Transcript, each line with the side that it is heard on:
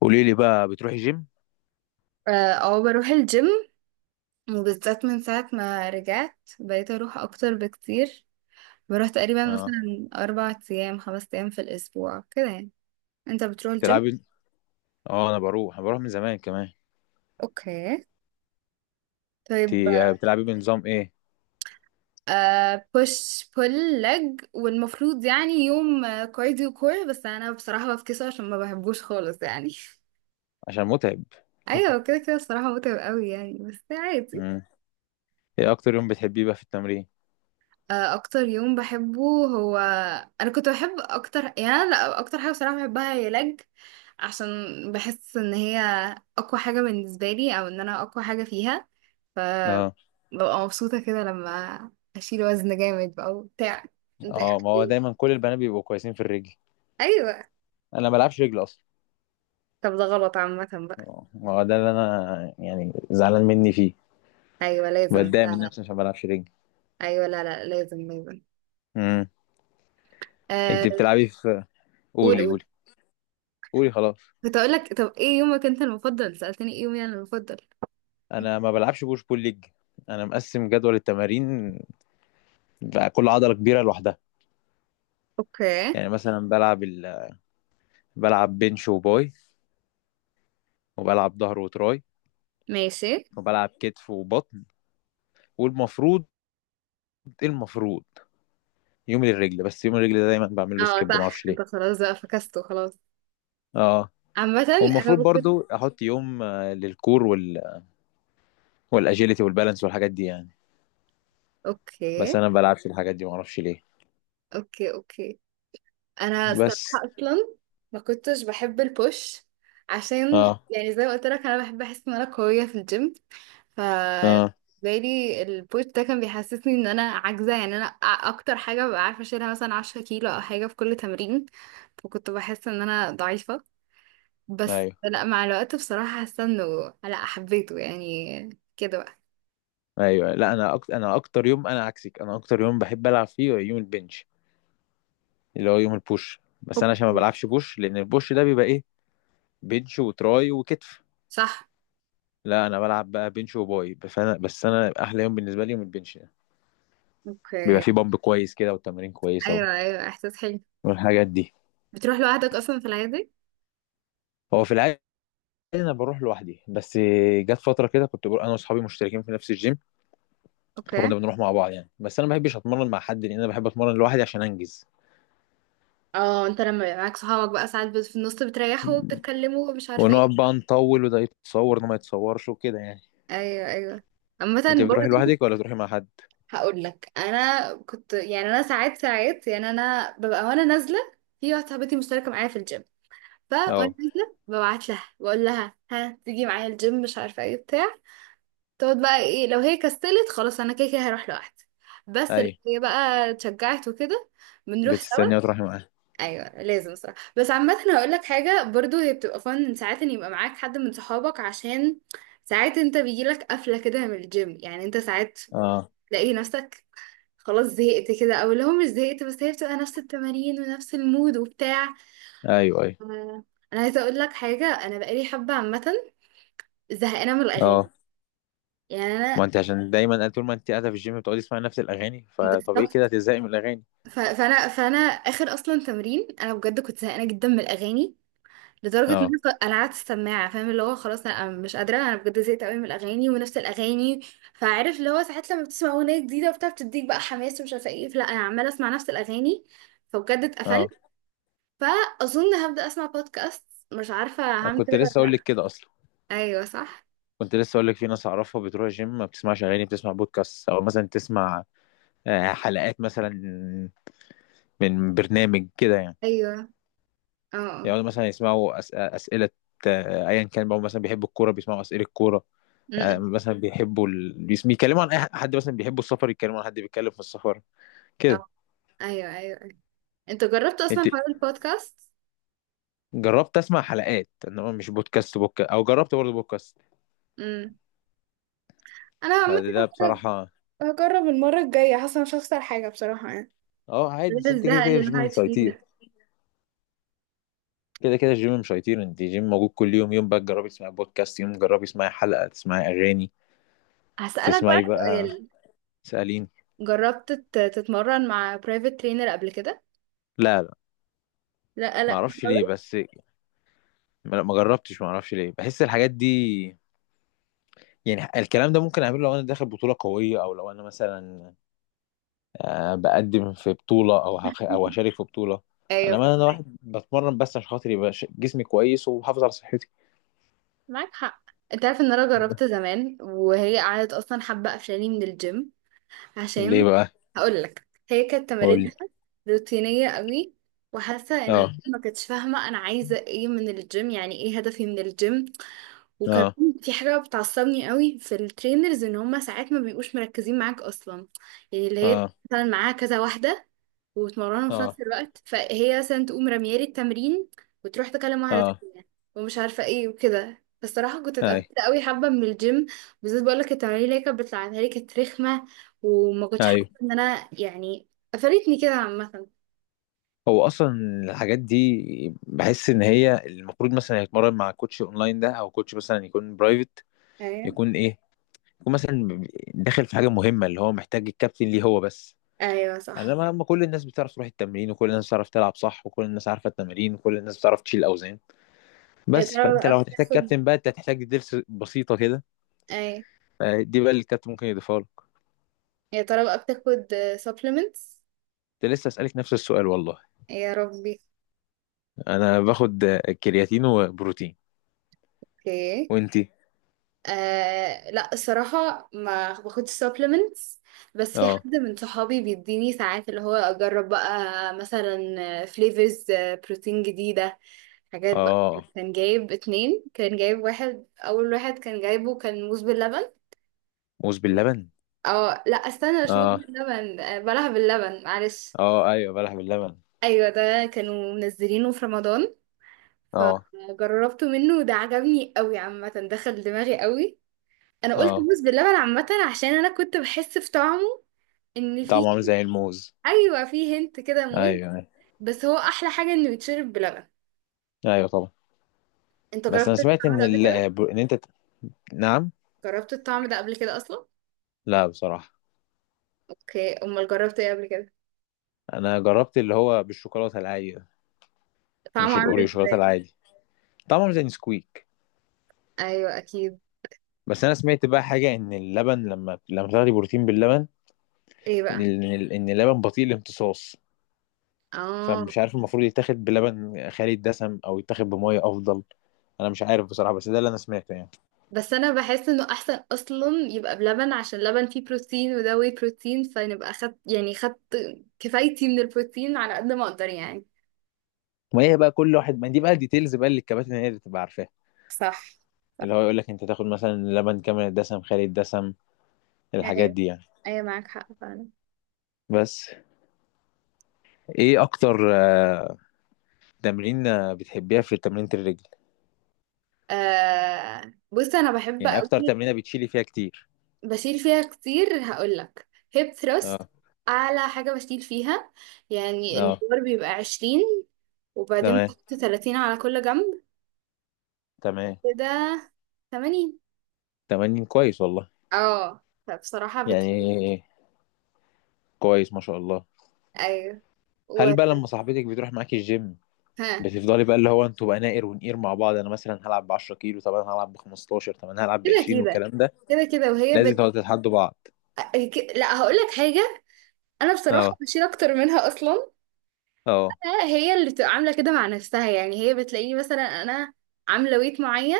left: قولي لي بقى بتروحي جيم؟
right: اه، أو بروح الجيم. وبالذات من ساعة ما رجعت بقيت اروح اكتر بكتير. بروح تقريبا
left: اه.
right: مثلا 4 ايام 5 ايام في الاسبوع كده يعني. انت بتروح الجيم؟
left: تلعبي؟ اه، انا بروح من زمان كمان.
right: اوكي. طيب.
left: انت بتلعبي بنظام ايه؟
right: بوش بول لج، والمفروض يعني يوم كارديو كور، بس انا بصراحة بفكسه عشان ما بحبوش خالص يعني.
left: عشان متعب.
right: ايوه، كده كده بصراحة متعب قوي يعني، بس عادي.
left: امم. ايه اكتر يوم بتحبيه بقى في التمرين؟
right: اكتر يوم بحبه هو انا كنت بحب اكتر، يعني أنا لا اكتر حاجه بصراحه بحبها هي لج. عشان بحس ان هي اقوى حاجه بالنسبه لي، او ان انا اقوى حاجه فيها. ف
left: اه
right: ببقى مبسوطه كده لما اشيل وزن جامد بقى وبتاع. انت إيه
left: اه، ما هو
right: رأيك؟
left: دايما كل البنات بيبقوا كويسين في الرجل.
right: ايوه.
left: انا ما بلعبش رجل اصلا.
right: طب ده غلط عامه بقى.
left: اه، ما هو ده اللي انا زعلان مني فيه.
right: ايوه لازم،
left: بتضايق
right: لا
left: من
right: لا.
left: نفسي عشان ما بلعبش رجل.
right: ايوه، لا لا، لازم لازم.
left: امم. انت
right: آه.
left: بتلعبي في
right: قول
left: قولي
right: قول.
left: قولي. قولي خلاص.
right: كنت اقول لك، طب ايه يومك انت المفضل، سالتني ايه يومي انا المفضل.
left: انا ما بلعبش بوش بول ليج. انا مقسم جدول التمارين بقى، كل عضله كبيره لوحدها.
right: اوكي.
left: يعني مثلا بلعب بنش وباي، وبلعب ظهر وتراي،
right: ماشي.
left: وبلعب كتف وبطن. والمفروض إيه المفروض؟ يوم للرجل، بس يوم الرجل ده دايما بعمل له
right: اه
left: سكيب، ما
right: صح،
left: اعرفش
right: انت
left: ليه.
right: خلاص بقى فكسته خلاص.
left: اه.
right: عامة انا
left: والمفروض
right: ما كنت.
left: برضو احط يوم للكور والاجيلتي والبالانس والحاجات دي.
right: اوكي
left: بس انا ما بلعبش الحاجات دي، ما اعرفش ليه
right: اوكي اوكي. انا الصراحة
left: بس.
right: اصلا ما كنتش بحب البوش. عشان
left: اه
right: يعني زي ما قلت لك انا بحب احس ان انا قوية في الجيم. ف
left: اه،
right: بالي البوش ده كان بيحسسني ان انا عاجزة، يعني انا اكتر حاجة ببقى عارفة اشيلها مثلا 10 كيلو او حاجة في كل تمرين. فكنت بحس ان انا ضعيفة. بس
left: ايوه
right: لا، مع الوقت بصراحة حاسة انه لا حبيته يعني. كده بقى.
left: ايوه. لا، انا اكتر يوم، انا عكسك، انا اكتر يوم بحب العب فيه هو يوم البنش، اللي هو يوم البوش. بس انا عشان ما
right: اوكي.
left: بلعبش بوش، لان البوش ده بيبقى ايه؟ بنش وتراي وكتف.
right: صح.
left: لا، انا بلعب بقى بنش وباي بس. انا احلى يوم بالنسبه لي يوم البنش ده. بيبقى
right: اوكي.
left: فيه بامب كويس كده والتمارين
right: ايوه ايوه، احساس حلو.
left: والحاجات دي.
right: بتروح لوحدك اصلا في العادي؟
left: هو في العادي انا بروح لوحدي. بس جت فتره كده كنت بروح انا واصحابي، مشتركين في نفس الجيم، فكنا
right: اوكي.
left: بنروح مع بعض يعني. بس انا ما بحبش اتمرن مع حد، لان انا بحب اتمرن لوحدي عشان انجز.
right: اه، انت لما يبقى معاك صحابك بقى ساعات في النص بتريحوا وبتتكلموا ومش عارفه
left: ونقعد
right: ايه.
left: بقى نطول، وده يتصور وده ما يتصورش وكده يعني.
right: ايوه ايوه. عامه.
left: انت بتروحي
right: برضو
left: لوحدك ولا بتروحي مع حد؟
right: هقول لك، انا كنت يعني انا ساعات ساعات، يعني انا ببقى وانا نازله، في واحده صاحبتي مشتركه معايا في الجيم، فوانا
left: اه.
right: نازله ببعت لها بقول لها ها تيجي معايا الجيم مش عارفه ايه بتاع. تقعد بقى ايه، لو هي كسلت خلاص انا كده كده هروح لوحدي، بس لو
left: ايوه.
right: هي بقى اتشجعت وكده بنروح سوا.
left: بتستني وتروحي معاه؟
right: ايوه لازم صراحه. بس عامه هقول لك حاجه برضو، هي بتبقى فن ساعات ان يبقى معاك حد من صحابك. عشان ساعات انت بيجيلك قفله كده من الجيم، يعني انت ساعات
left: اه،
right: تلاقي نفسك خلاص زهقت كده، او اللي هو مش زهقت بس هي بتبقى نفس التمارين ونفس المود وبتاع.
left: ايوه ايوه.
right: آه، انا عايزه اقول لك حاجه، انا بقالي حبه عامه زهقانه من الاغاني.
left: اه
right: يعني
left: ما
right: انا.
left: انت عشان دايما طول ما انت قاعده في الجيم بتقعدي تسمعي نفس الاغاني، فطبيعي
right: بالظبط.
left: كده هتزهقي من الاغاني.
right: فانا اخر اصلا تمرين انا بجد كنت زهقانه جدا من الاغاني، لدرجه ان
left: اه
right: انا قعدت السماعه، فاهم اللي هو خلاص انا مش قادره، انا بجد زهقت قوي من الاغاني ونفس الاغاني. فعارف اللي هو ساعات لما بتسمع اغنيه جديده وبتاع بتديك بقى حماس ومش عارفه ايه، فلا انا عماله اسمع نفس الاغاني فبجد اتقفلت.
left: اه.
right: فاظن هبدا اسمع بودكاست، مش عارفه
left: انا
right: هعمل
left: كنت
right: كده ولا
left: لسه اقول
right: لا.
left: لك كده اصلا.
right: ايوه صح.
left: كنت لسه اقول لك في ناس اعرفها بتروح الجيم ما بتسمعش اغاني، بتسمع بودكاست، او مثلا تسمع حلقات مثلا من برنامج كده يعني.
right: ايوه. اه اه.
left: يعني مثلا اسئله، ايا كان بقى. مثلا بيحبوا الكوره بيسمعوا اسئله الكوره،
right: م-م.
left: مثلا بيتكلموا عن اي حد. مثلا بيحبوا السفر يتكلموا عن حد بيتكلم في السفر كده.
right: آه. ايوه ايوه ايوه. انت جربت اصلا
left: انت
right: حوار البودكاست؟
left: جربت اسمع حلقات انما مش بودكاست بوك، او جربت برضه بودكاست؟
right: امم. انا عامه
left: فده
right: هجرب،
left: بصراحة.
right: هجرب المره الجايه. حاسه مش هخسر حاجه بصراحه يعني،
left: اه عادي،
right: غير
left: بس انت كده
right: الزهق
left: كده
right: اللي
left: الجيم
right: الواحد
left: مش
right: فيه
left: هيطير.
right: ده.
left: كده كده الجيم مش هيطير، انت الجيم موجود كل يوم. يوم بقى تجربي تسمعي بودكاست، يوم جربي تسمعي حلقة، تسمعي أغاني،
right: هسألك
left: تسمعي
right: بقى
left: بقى.
right: سؤال.
left: سألين؟
right: جربت تتمرن مع برايفت ترينر قبل كده؟
left: لا لا،
right: لا
left: ما
right: لا
left: اعرفش ليه
right: خالص.
left: بس، ما جربتش. ما اعرفش ليه، بحس الحاجات دي يعني الكلام ده ممكن اعمله لو انا داخل بطولة قوية، او لو انا مثلا بقدم في بطولة، او هشارك في بطولة.
right: ايوه
left: انا ما انا
right: فاهمك.
left: واحد بتمرن بس عشان خاطر يبقى جسمي كويس وحافظ على صحتي.
right: معاك حق. انت عارف ان انا جربت زمان وهي قعدت اصلا حابه قفشاني من الجيم.
left: ليه
right: عشان
left: بقى؟
right: هقول لك، هي كانت
left: قول لي.
right: تمارينها روتينيه قوي، وحاسه ان هي
left: اه.
right: ما كانتش فاهمه انا عايزه ايه من الجيم، يعني ايه هدفي من الجيم.
left: اه.
right: وكمان في حاجه بتعصبني قوي في الترينرز، ان هم ساعات ما بيبقوش مركزين معاك اصلا. يعني اللي هي
left: اه.
right: مثلا معاها كذا واحده، وتمرنهم في
left: اه.
right: نفس الوقت، فهي مثلا تقوم رميالي التمرين وتروح تكلم واحدة
left: اه.
right: تانية ومش عارفة ايه وكده. فالصراحة كنت
left: اي،
right: اتقفلت قوي حبة من الجيم. بالذات بقولك التمارين اللي هي كانت بتلعبها لي كانت رخمة، وما كنتش حاسة
left: ايوه.
right: ان انا يعني قفلتني كده عامة.
left: هو اصلا الحاجات دي بحس ان هي المفروض مثلا يتمرن مع كوتش اونلاين ده، او كوتش مثلا يكون برايفت.
right: ايوه
left: يكون ايه؟ يكون مثلا داخل في حاجه مهمه، اللي هو محتاج الكابتن ليه هو بس.
right: ايوه
left: انا
right: صح.
left: ما ما كل الناس بتعرف تروح التمرين، وكل الناس بتعرف تلعب صح، وكل الناس عارفه التمارين، وكل الناس بتعرف تشيل اوزان.
right: يا
left: بس
right: ترى
left: فانت
right: بقى
left: لو هتحتاج
right: بتاخد
left: كابتن بقى، انت هتحتاج دروس بسيطه كده،
right: ايوه
left: دي بقى اللي الكابتن ممكن يضيفها لك.
right: يا ترى بقى بتاخد supplements؟
left: كنت لسه اسالك نفس السؤال والله.
right: يا ربي.
left: انا باخد كرياتين وبروتين.
right: اوكي.
left: وانتي؟
right: لا الصراحة ما باخدش supplements. بس في حد
left: آه.
right: من صحابي بيديني ساعات اللي هو أجرب بقى مثلا flavors بروتين جديدة. حاجات بقى.
left: اه
right: كان جايب اتنين، كان جايب واحد، أول واحد كان جايبه كان موز باللبن.
left: موز باللبن.
right: اه لا استنى، مش موز
left: اه
right: باللبن، بلح باللبن معلش.
left: اه، ايوه، بلح باللبن.
right: أيوة، ده كانوا منزلينه في رمضان.
left: اه
right: فجربته منه وده عجبني قوي عامة، دخل دماغي قوي. انا قلت
left: اه،
right: موز باللبن عامه عشان انا كنت بحس في طعمه ان
left: طعمه
right: في.
left: عامل زي الموز.
right: ايوه، في هنت كده
left: ايوه
right: موز.
left: ايوه.
right: بس هو احلى حاجه انه يتشرب بلبن.
left: ايوه طبعا.
right: انت
left: بس انا
right: جربت
left: سمعت
right: الطعم
left: ان
right: ده قبل
left: ال...
right: كده؟
left: ان انت ت- نعم؟
right: جربت الطعم ده قبل كده اصلا؟
left: لا بصراحه.
right: اوكي. امال جربت ايه قبل كده؟
left: انا جربت اللي هو بالشوكولاته العاديه،
right: طعمه
left: مش
right: عامل
left: الاوريو، الشوكولاته
right: ازاي؟
left: العادي. طعمه عامل زي نسكويك.
right: ايوه اكيد.
left: بس انا سمعت بقى حاجه، ان اللبن لما تاخدي بروتين باللبن،
right: ايه بقى؟
left: ان اللبن بطيء الامتصاص.
right: اه.
left: فمش عارف المفروض يتاخد بلبن خالي الدسم، او يتاخد بميه افضل. انا مش عارف بصراحه، بس ده اللي انا سمعته يعني.
right: بس انا بحس انه احسن اصلا يبقى بلبن عشان اللبن فيه بروتين، وده واي بروتين، فنبقى خدت يعني خدت كفايتي من البروتين على قد ما اقدر يعني.
left: ما هي بقى كل واحد ما دي بقى الديتيلز بقى اللي الكباتن هي اللي بتبقى عارفاها،
right: صح. صح.
left: اللي هو يقول لك انت تاخد مثلا لبن كامل الدسم، خالي الدسم، الحاجات
right: ايوه
left: دي يعني.
right: ايوه، معاك حق فعلا.
left: بس ايه اكتر تمرين بتحبيها في تمرينة الرجل؟
right: آه بص، انا بحب
left: يعني اكتر
right: قوي.
left: تمرينة بتشيلي فيها كتير؟
right: بشيل فيها كتير هقولك، هيب ثروست،
left: اه
right: اعلى حاجة بشيل فيها. يعني
left: اه.
right: البار بيبقى 20، وبعدين
left: تمام
right: بحط 30 على كل جنب،
left: تمام.
right: كده 80.
left: تمرين كويس والله.
right: اه فبصراحة بت.
left: يعني كويس ما شاء الله.
right: ايوه.
left: هل
right: و...
left: بقى لما صاحبتك بتروح معاكي الجيم،
right: ها.
left: بتفضلي بقى اللي هو انتوا بقى ناقر ونقير مع بعض؟ انا مثلا هلعب ب 10 كيلو، طب انا هلعب ب 15، طب انا هلعب ب
right: كده
left: 20،
right: كده
left: والكلام ده.
right: كده كده وهي
left: لازم تقعدوا تتحدوا بعض.
right: لا هقولك حاجة، انا بصراحة
left: اه
right: بشيل اكتر منها اصلا.
left: اه،
right: هي اللي بتبقى عامله كده مع نفسها، يعني هي بتلاقيني مثلا انا عامله ويت معين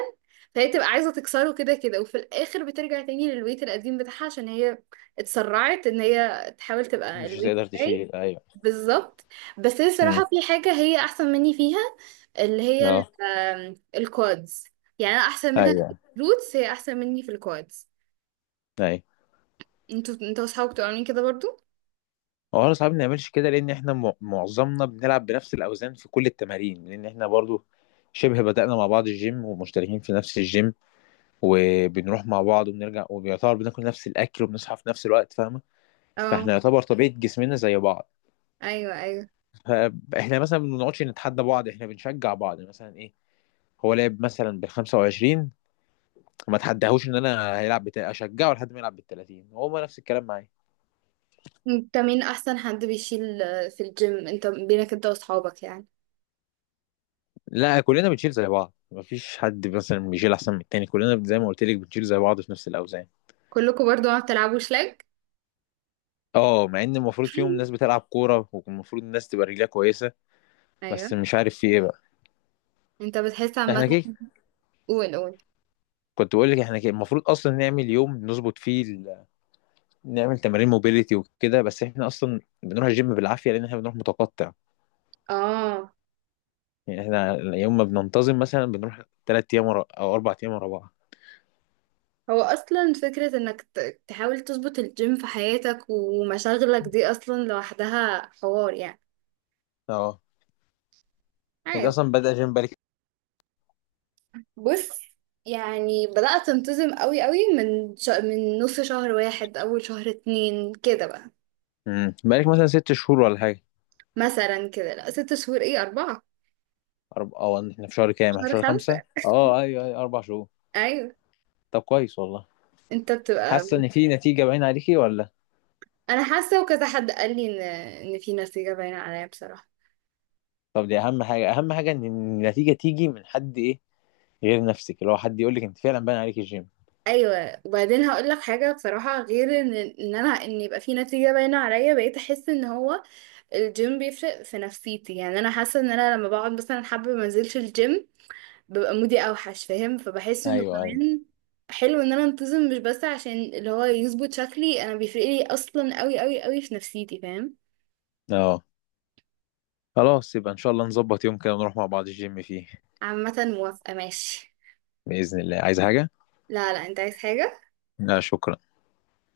right: فهي تبقى عايزه تكسره كده كده، وفي الاخر بترجع تاني للويت القديم بتاعها عشان هي اتسرعت ان هي تحاول تبقى
left: مش
right: الويت
left: هتقدر
right: بتاعي.
left: تشيل، ايوه.
right: بالظبط. بس هي
left: امم.
right: الصراحه في حاجه هي احسن مني فيها، اللي هي ال-
left: اه،
right: آم، الكوادز. يعني انا احسن منها في
left: ايوه
right: الروتس، هي احسن مني في الكوادز.
left: ايوه.
right: انتوا، انتوا اصحابك بتبقوا عاملين كده برضو؟
left: هو احنا صعب نعملش كده، لان احنا معظمنا بنلعب بنفس الاوزان في كل التمارين. لان احنا برضو شبه بدأنا مع بعض الجيم، ومشتركين في نفس الجيم، وبنروح مع بعض وبنرجع، وبيعتبر بناكل نفس الاكل وبنصحى في نفس الوقت، فاهمه؟
right: اه.
left: فاحنا يعتبر طبيعه جسمنا زي بعض.
right: ايوه ايوه.
left: فاحنا مثلا ما بنقعدش نتحدى بعض، احنا بنشجع بعض. يعني مثلا ايه، هو لعب مثلا بال 25، ما تحداهوش ان اشجعه لحد ما يلعب بال 30. هو نفس الكلام معايا.
right: انت مين احسن حد بيشيل في الجيم، انت بينك انت واصحابك يعني؟
left: لا، كلنا بنشيل زي بعض، مفيش حد مثلا بيشيل احسن من التاني. كلنا زي ما قلت لك بنشيل زي بعض في نفس الاوزان.
right: كلكم برضو ما بتلعبوش شلك؟
left: اه، مع ان المفروض فيهم ناس بتلعب كوره، والمفروض الناس تبقى رجلها كويسه،
right: ايوه.
left: بس مش عارف في ايه بقى.
right: انت بتحس عامه.
left: احنا كده.
right: قول قول.
left: كنت بقول لك احنا كده المفروض اصلا نعمل يوم نظبط فيه نعمل تمارين موبيليتي وكده. بس احنا اصلا بنروح الجيم بالعافيه، لان احنا بنروح متقطع.
right: اه،
left: يعني احنا يوم ما بننتظم مثلا بنروح ثلاث او 4 ايام ورا بعض.
right: هو اصلا فكره انك تحاول تظبط الجيم في حياتك ومشاغلك دي اصلا لوحدها حوار يعني.
left: اه. انت
right: عادي.
left: اصلا بدأ جيم بالك؟
right: بص يعني بدات انتظم قوي قوي من من نص شهر 1، اول شهر 2 كده بقى.
left: امم، بقالك مثلا 6 شهور ولا حاجه؟
right: مثلا كده، لا 6 شهور، ايه اربعه.
left: أرب... اه احنا في شهر كام؟ احنا في
right: شهر
left: شهر 5؟
right: خمسه
left: اه ايوه ايوه، 4 شهور.
right: ايوه.
left: طب كويس والله.
right: انت بتبقى.
left: حاسة ان في نتيجة باينة عليكي ولا؟
right: انا حاسه وكذا حد قال لي ان، ان في نتيجه باينه عليا بصراحه.
left: طب دي اهم حاجة، اهم حاجة ان النتيجة تيجي من حد ايه، غير نفسك، اللي هو حد يقول لك انت فعلا باين عليك الجيم.
right: ايوه، وبعدين هقول لك حاجه بصراحه، غير ان انا ان يبقى في نتيجه باينه عليا، بقيت احس ان هو الجيم بيفرق في نفسيتي. يعني انا حاسه ان انا لما بقعد مثلا حابه ما انزلش الجيم، ببقى مودي اوحش فاهم. فبحس انه
left: ايوه ايوه.
right: كمان حلو ان انا انتظم، مش بس عشان اللي هو يظبط شكلي، انا بيفرق لي اصلا قوي قوي قوي في نفسيتي فاهم.
left: اه. خلاص يبقى ان شاء الله نظبط يوم كده ونروح مع بعض الجيم فيه.
right: عامه موافقه. ماشي.
left: بإذن الله، عايز حاجة؟
right: لا لا، انت عايز حاجه.
left: لا شكرا.